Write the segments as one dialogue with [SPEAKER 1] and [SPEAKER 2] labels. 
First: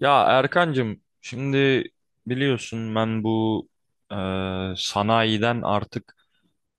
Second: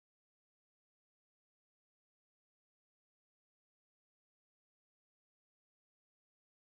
[SPEAKER 1] Ya Erkancığım şimdi biliyorsun ben bu e, sanayiden artık,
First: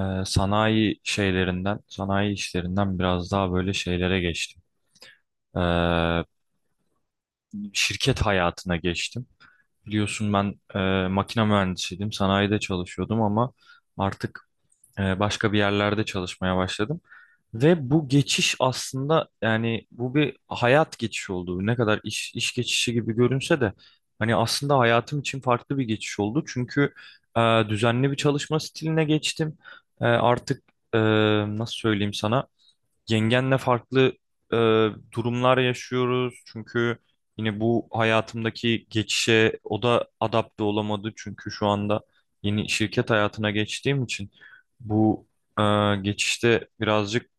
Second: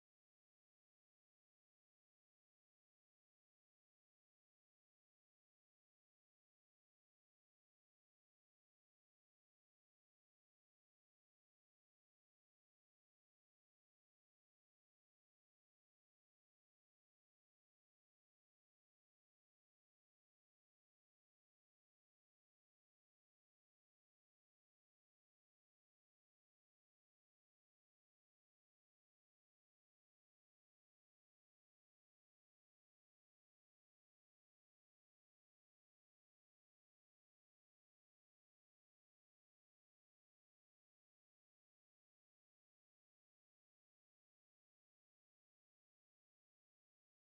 [SPEAKER 1] sanayi şeylerinden, sanayi işlerinden biraz daha böyle şeylere geçtim. E, Şirket hayatına geçtim. Biliyorsun ben makine mühendisiydim, sanayide çalışıyordum ama artık başka bir yerlerde çalışmaya başladım. Ve bu geçiş aslında, yani bu bir hayat geçişi oldu. Ne kadar iş geçişi gibi görünse de hani aslında hayatım için farklı bir geçiş oldu. Çünkü düzenli bir çalışma stiline geçtim. E, artık e, nasıl söyleyeyim sana? Yengenle farklı e, durumlar yaşıyoruz. Çünkü yine bu hayatımdaki geçişe o da adapte olamadı. Çünkü şu anda yeni şirket hayatına geçtiğim için bu e, geçişte birazcık,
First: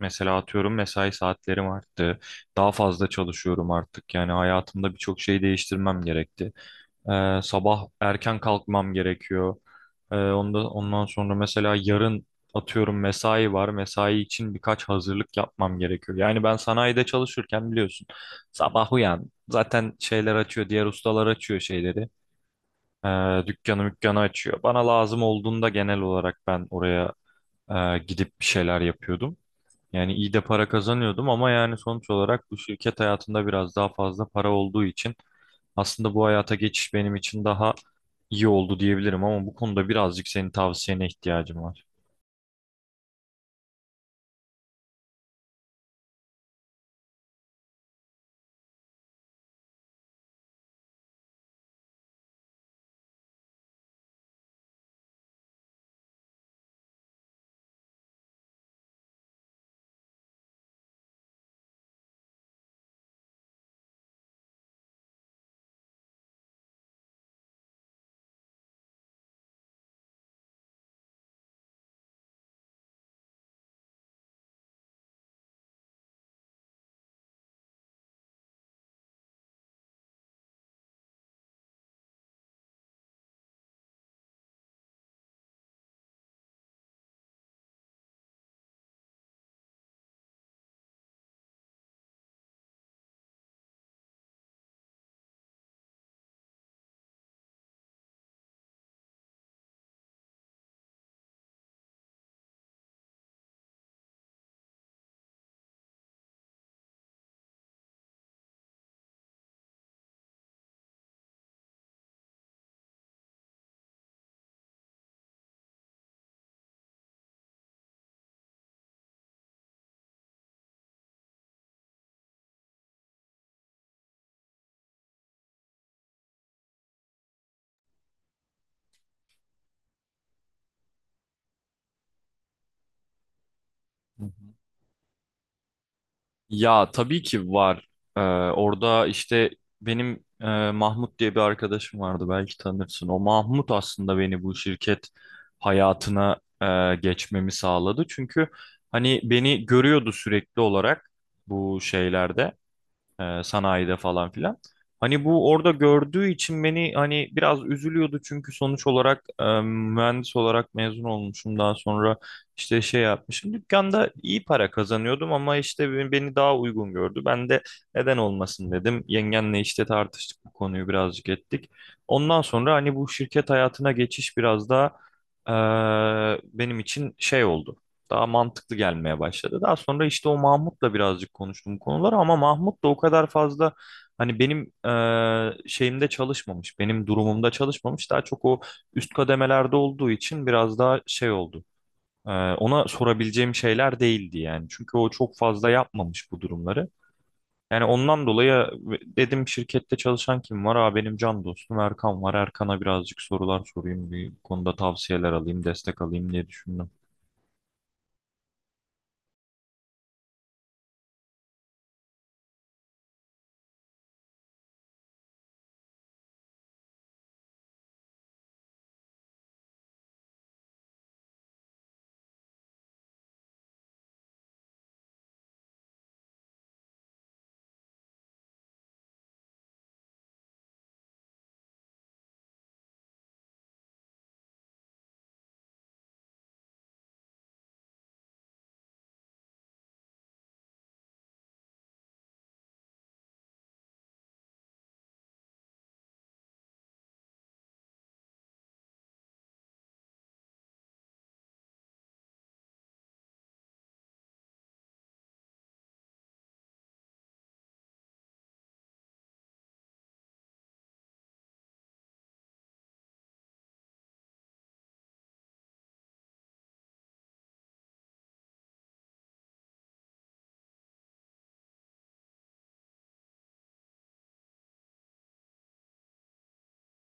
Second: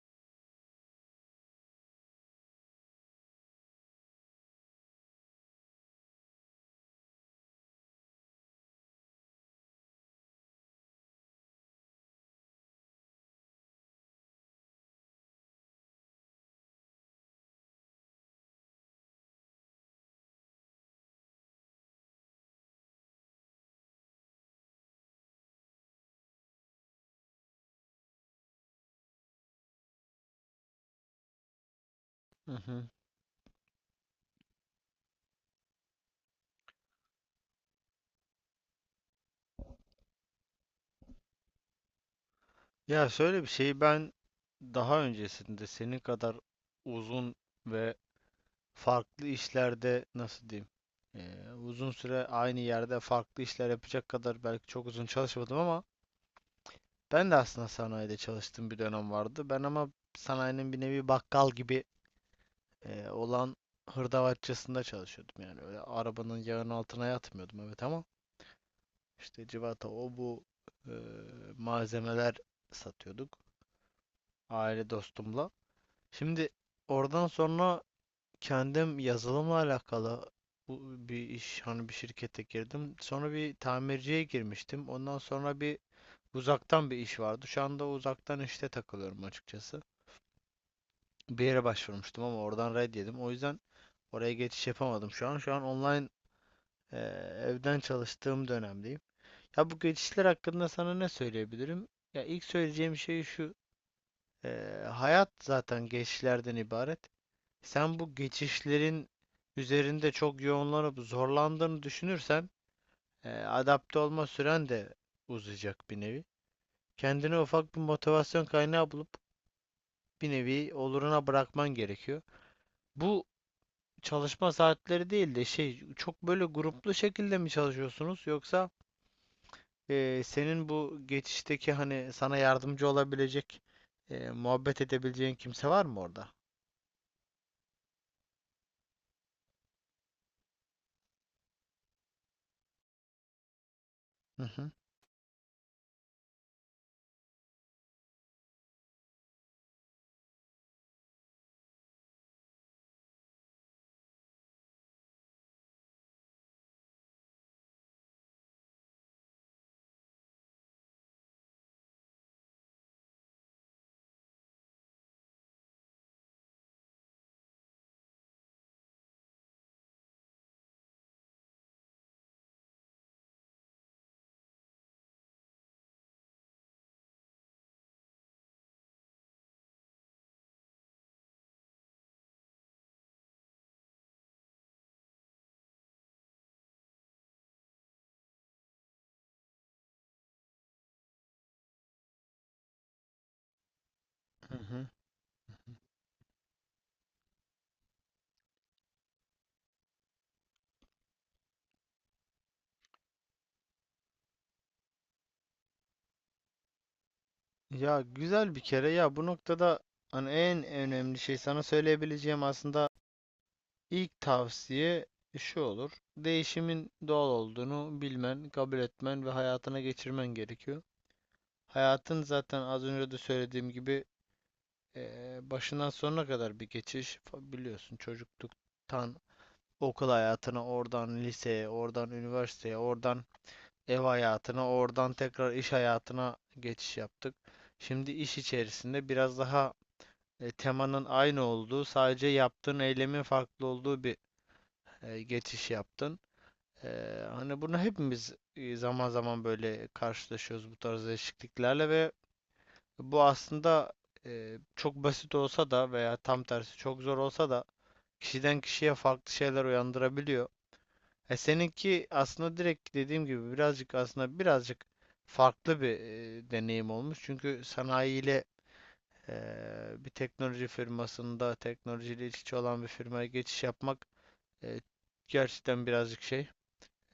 [SPEAKER 1] mesela atıyorum, mesai saatlerim arttı. Daha fazla çalışıyorum artık. Yani hayatımda birçok şey değiştirmem gerekti. Sabah erken kalkmam gerekiyor. Ondan sonra mesela yarın atıyorum mesai var. Mesai için birkaç hazırlık yapmam gerekiyor. Yani ben sanayide çalışırken biliyorsun sabah uyan, zaten şeyler açıyor. Diğer ustalar açıyor şeyleri. Dükkanı mükkanı açıyor. Bana lazım olduğunda genel olarak ben oraya gidip bir şeyler yapıyordum. Yani iyi de para kazanıyordum ama yani sonuç olarak
[SPEAKER 2] Hı
[SPEAKER 1] bu
[SPEAKER 2] hı.
[SPEAKER 1] şirket hayatında biraz daha fazla para olduğu için aslında bu hayata geçiş benim için daha iyi oldu diyebilirim ama bu konuda birazcık senin tavsiyene ihtiyacım var.
[SPEAKER 2] Ya şöyle bir şeyi ben daha öncesinde senin kadar uzun ve farklı işlerde nasıl diyeyim uzun süre aynı yerde farklı işler yapacak kadar belki çok uzun çalışmadım ama ben de aslında sanayide çalıştığım bir dönem vardı. Ben ama sanayinin bir nevi bakkal gibi olan hırdavatçısında çalışıyordum, yani öyle arabanın yağının altına yatmıyordum, evet, ama işte civata o bu eee, malzemeler satıyorduk aile dostumla. Şimdi oradan sonra kendim yazılımla alakalı bir iş, hani bir şirkete girdim. Sonra bir tamirciye girmiştim. Ondan sonra bir uzaktan bir iş vardı. Şu anda uzaktan işte takılıyorum açıkçası. Bir yere başvurmuştum ama oradan red yedim. O yüzden oraya geçiş yapamadım şu an. Şu an online eee, evden çalıştığım dönemdeyim. Ya bu geçişler hakkında sana ne söyleyebilirim? Ya ilk söyleyeceğim şey şu. Hayat zaten geçişlerden ibaret. Sen bu geçişlerin üzerinde çok yoğunlanıp zorlandığını düşünürsen adapte olma süren de uzayacak bir nevi. Kendine ufak bir motivasyon kaynağı bulup bir nevi oluruna bırakman gerekiyor. Bu çalışma saatleri değil de şey, çok böyle gruplu şekilde mi çalışıyorsunuz, yoksa senin bu geçişteki hani sana yardımcı olabilecek
[SPEAKER 1] Hı hı.
[SPEAKER 2] muhabbet edebileceğin kimse var mı orada?
[SPEAKER 1] Ya tabii ki var. Ee, Orada işte benim Mahmut diye bir arkadaşım vardı, belki tanırsın. O Mahmut aslında
[SPEAKER 2] Hı
[SPEAKER 1] beni bu
[SPEAKER 2] hı.
[SPEAKER 1] şirket hayatına geçmemi sağladı. Çünkü hani beni görüyordu sürekli olarak bu şeylerde. Sanayide falan filan. Hani bu orada gördüğü için beni, hani biraz üzülüyordu çünkü sonuç olarak mühendis olarak mezun olmuşum, daha sonra işte şey yapmışım. Dükkanda iyi para kazanıyordum ama işte beni daha uygun gördü. Ben de neden olmasın dedim. Yengenle işte tartıştık, bu konuyu birazcık ettik. Ondan sonra hani bu şirket hayatına geçiş biraz daha benim için şey oldu. Daha mantıklı gelmeye başladı. Daha sonra işte o Mahmut'la birazcık konuştum bu konuları ama Mahmut da o kadar fazla hani benim şeyimde çalışmamış, benim durumumda çalışmamış. Daha çok o üst kademelerde olduğu için biraz daha şey oldu. Ona sorabileceğim şeyler değildi
[SPEAKER 2] Hı
[SPEAKER 1] yani.
[SPEAKER 2] hı.
[SPEAKER 1] Çünkü o çok fazla yapmamış bu durumları. Yani ondan dolayı dedim, şirkette çalışan kim var? Aa, benim can dostum Erkan var. Erkan'a birazcık sorular sorayım, bir konuda tavsiyeler alayım, destek alayım diye düşündüm.
[SPEAKER 2] Ya güzel bir kere ya, bu noktada hani en önemli şey sana söyleyebileceğim, aslında ilk tavsiye şu olur. Değişimin doğal olduğunu bilmen, kabul etmen ve hayatına geçirmen gerekiyor. Hayatın zaten az önce de söylediğim gibi başından sonuna kadar bir geçiş. Biliyorsun, çocukluktan okul hayatına, oradan liseye, oradan üniversiteye, oradan ev hayatına, oradan tekrar iş hayatına geçiş yaptık. Şimdi iş içerisinde biraz daha temanın aynı olduğu, sadece yaptığın eylemin farklı olduğu bir geçiş yaptın. E, Hani bunu hepimiz zaman zaman böyle karşılaşıyoruz bu tarz değişikliklerle ve bu aslında çok basit olsa da veya tam tersi çok zor olsa da kişiden kişiye farklı şeyler uyandırabiliyor. Seninki aslında direkt dediğim gibi birazcık, aslında birazcık farklı bir deneyim olmuş. Çünkü sanayiyle bir teknoloji firmasında, teknolojiyle iç içe olan bir firmaya geçiş yapmak eee, gerçekten birazcık şey,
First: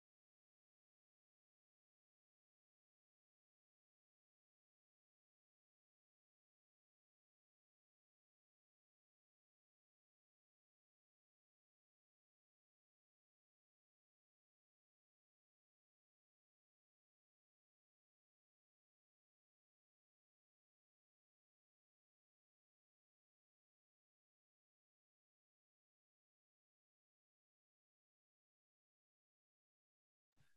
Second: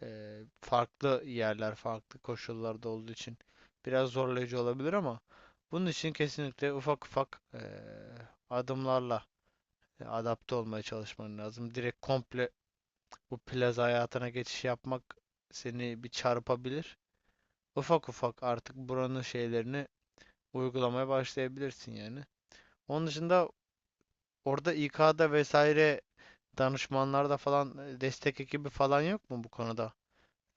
[SPEAKER 2] farklı yerler, farklı koşullarda olduğu için biraz zorlayıcı olabilir ama bunun için kesinlikle ufak ufak adımlarla adapte olmaya çalışman lazım. Direkt komple bu plaza hayatına geçiş yapmak seni bir çarpabilir. Ufak ufak artık buranın şeylerini uygulamaya başlayabilirsin yani. Onun dışında orada İK'da vesaire, danışmanlarda falan destek ekibi falan yok mu bu konuda?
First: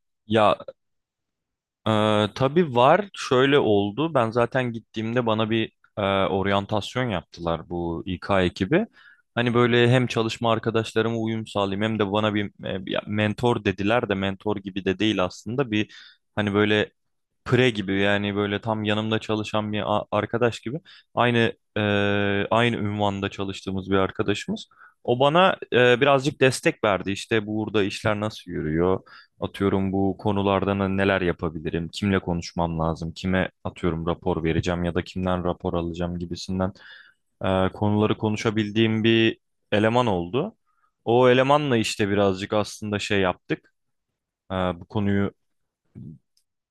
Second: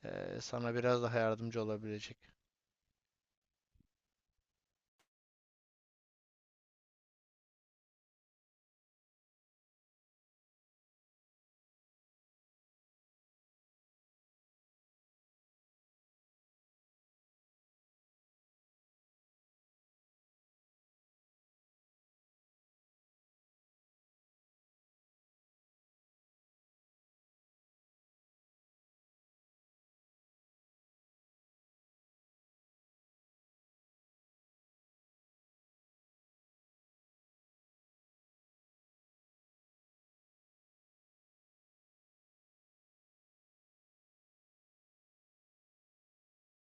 [SPEAKER 1] Ya
[SPEAKER 2] Sana biraz daha yardımcı olabilecek.
[SPEAKER 1] Ee, tabii var. Şöyle oldu. Ben zaten gittiğimde bana bir oryantasyon yaptılar bu İK ekibi. Hani böyle hem çalışma arkadaşlarıma uyum sağlayayım hem de bana ya mentor dediler de mentor gibi de değil aslında. Bir hani böyle pre gibi, yani böyle tam yanımda çalışan bir arkadaş gibi aynı e, aynı ünvanda çalıştığımız bir arkadaşımız. O bana birazcık destek verdi. İşte burada işler nasıl yürüyor? Atıyorum bu konularda neler yapabilirim? Kimle konuşmam lazım? Kime atıyorum rapor vereceğim ya da kimden rapor alacağım gibisinden konuları konuşabildiğim bir eleman oldu. O elemanla işte birazcık aslında şey yaptık. Bu konuyu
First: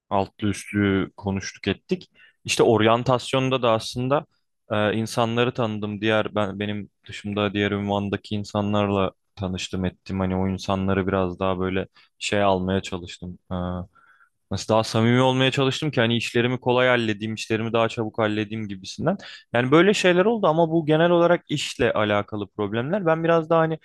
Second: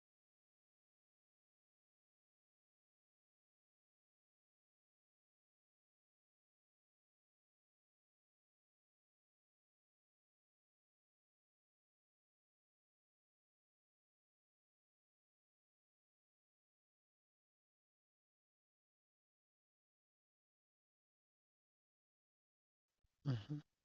[SPEAKER 1] altlı üstlü konuştuk ettik. İşte oryantasyonda da aslında insanları tanıdım. Diğer ben Benim dışımda diğer ünvandaki insanlarla tanıştım ettim. Hani o insanları biraz daha böyle şey almaya çalıştım. Nasıl daha samimi olmaya çalıştım ki hani işlerimi kolay halledeyim, işlerimi daha çabuk halledeyim gibisinden. Yani böyle şeyler oldu ama bu genel olarak işle alakalı problemler. Ben
[SPEAKER 2] Hı
[SPEAKER 1] biraz
[SPEAKER 2] hı.
[SPEAKER 1] daha hani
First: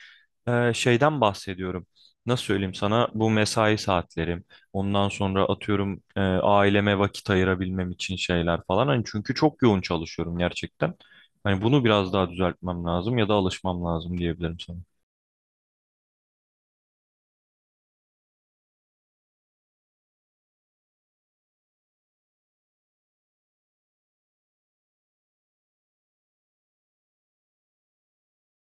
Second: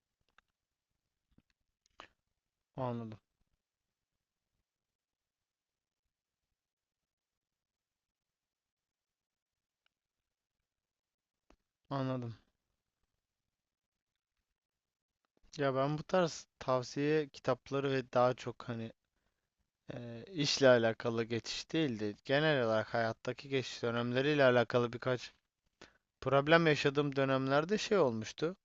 [SPEAKER 1] şeyden bahsediyorum. Nasıl söyleyeyim sana?
[SPEAKER 2] Anladım.
[SPEAKER 1] Bu mesai saatlerim. Ondan sonra atıyorum aileme vakit ayırabilmem için şeyler falan. Hani çünkü çok yoğun çalışıyorum gerçekten. Hani bunu biraz daha
[SPEAKER 2] Anladım.
[SPEAKER 1] düzeltmem lazım ya da alışmam lazım diyebilirim sana.
[SPEAKER 2] Ya ben bu tarz tavsiye kitapları ve daha çok hani işle alakalı geçiş değil de genel olarak hayattaki geçiş dönemleriyle alakalı birkaç problem yaşadığım dönemlerde şey olmuştu.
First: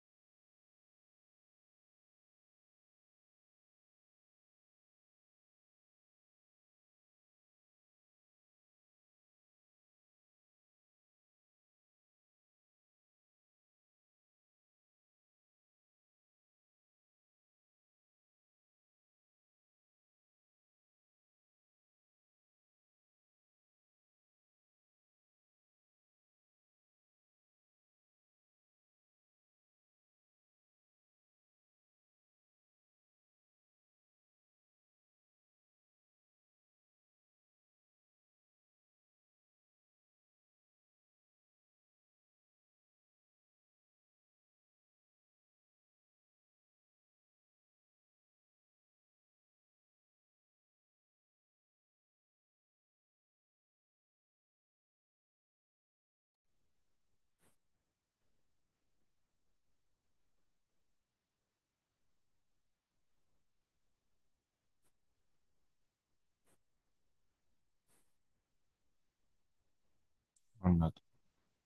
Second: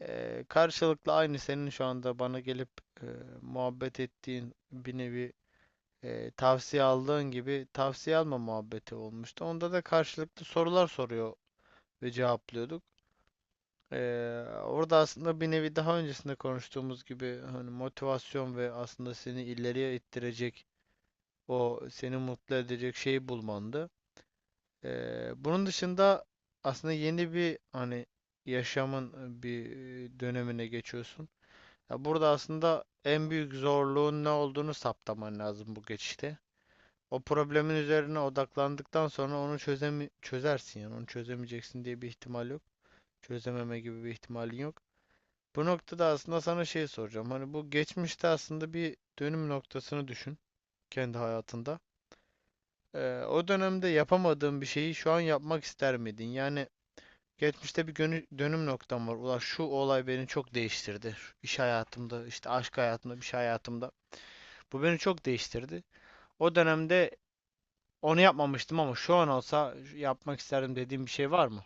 [SPEAKER 2] Karşılıklı aynı senin şu anda bana gelip e, muhabbet ettiğin bir nevi tavsiye aldığın gibi tavsiye alma muhabbeti olmuştu. Onda da karşılıklı sorular soruyor ve cevaplıyorduk. Orada aslında bir nevi daha öncesinde konuştuğumuz gibi hani motivasyon ve aslında seni ileriye ittirecek, o seni mutlu edecek şeyi bulmandı. Bunun dışında aslında yeni bir, hani yaşamın bir dönemine geçiyorsun. Ya burada aslında en büyük zorluğun ne olduğunu saptaman lazım bu geçişte. O problemin üzerine odaklandıktan sonra onu çözersin, yani onu çözemeyeceksin diye bir ihtimal yok. Çözememe gibi bir ihtimalin yok. Bu noktada aslında sana şey soracağım. Hani bu geçmişte aslında bir dönüm noktasını düşün kendi hayatında. O dönemde yapamadığın bir şeyi şu an yapmak ister miydin? Yani geçmişte bir dönüm noktam var. Ulan şu olay beni çok değiştirdi. İş hayatımda, işte aşk hayatımda, bir şey hayatımda. Bu beni çok değiştirdi. O dönemde onu yapmamıştım ama şu an olsa yapmak isterdim
[SPEAKER 1] Anladım.
[SPEAKER 2] dediğim bir şey var mı?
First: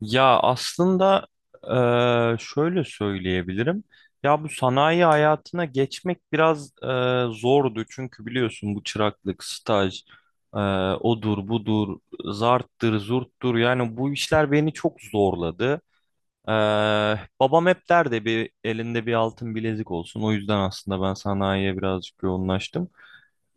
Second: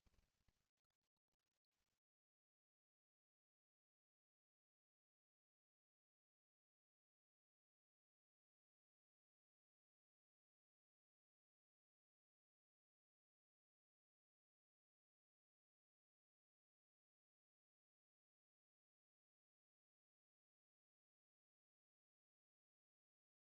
[SPEAKER 1] Ya aslında şöyle söyleyebilirim. Ya bu sanayi hayatına geçmek biraz zordu. Çünkü biliyorsun bu çıraklık, staj, eee, odur budur, zarttır, zurttur. Yani bu işler beni çok zorladı. Ee, Babam hep derdi bir elinde bir altın bilezik olsun. O yüzden aslında ben sanayiye birazcık yoğunlaştım.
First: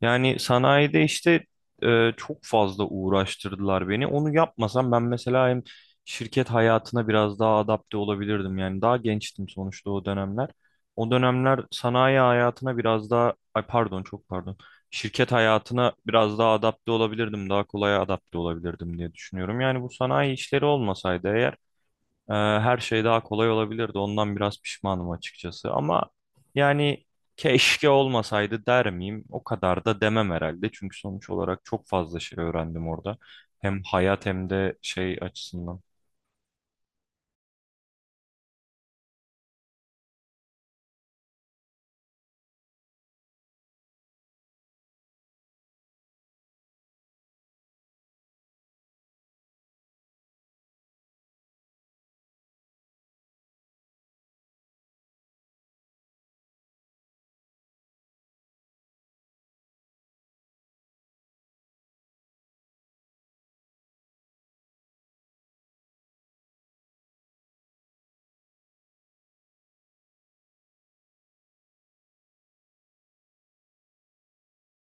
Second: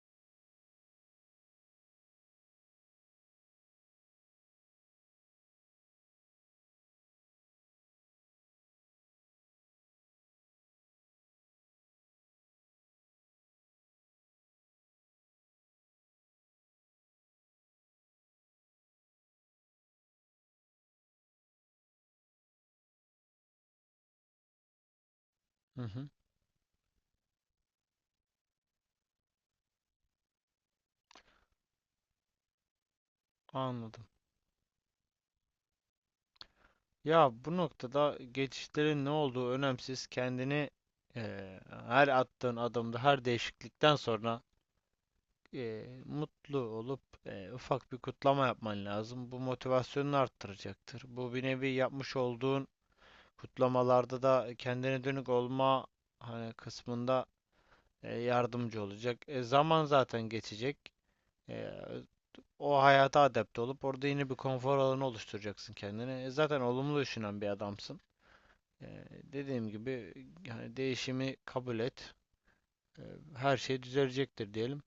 [SPEAKER 1] Yani sanayide işte çok fazla uğraştırdılar beni. Onu yapmasam ben mesela hem şirket hayatına biraz daha adapte olabilirdim. Yani daha gençtim sonuçta o dönemler. O dönemler sanayi hayatına biraz daha, ay pardon, çok pardon. Şirket hayatına biraz daha adapte olabilirdim. Daha kolay adapte olabilirdim diye düşünüyorum. Yani bu sanayi işleri olmasaydı eğer her şey daha kolay olabilirdi. Ondan biraz pişmanım açıkçası.
[SPEAKER 2] Hı
[SPEAKER 1] Ama
[SPEAKER 2] hı,
[SPEAKER 1] yani keşke olmasaydı der miyim? O kadar da demem herhalde. Çünkü sonuç olarak çok fazla şey öğrendim orada. Hem
[SPEAKER 2] anladım.
[SPEAKER 1] hayat hem de şey açısından.
[SPEAKER 2] Ya bu noktada geçişlerin ne olduğu önemsiz. Kendini eee, her attığın adımda, her değişiklikten sonra mutlu olup ufak bir kutlama yapman lazım. Bu motivasyonunu arttıracaktır. Bu bir nevi yapmış olduğun kutlamalarda da kendine dönük olma hani kısmında yardımcı olacak. E, zaman zaten geçecek. E, o hayata adapte olup orada yine bir konfor alanı oluşturacaksın kendine. E, zaten olumlu düşünen bir adamsın. E, dediğim gibi yani değişimi kabul et. E, her şey düzelecektir diyelim.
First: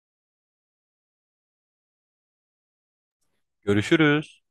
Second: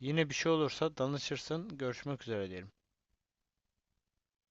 [SPEAKER 2] Yine bir şey olursa danışırsın. Görüşmek üzere diyelim.
[SPEAKER 1] Görüşürüz.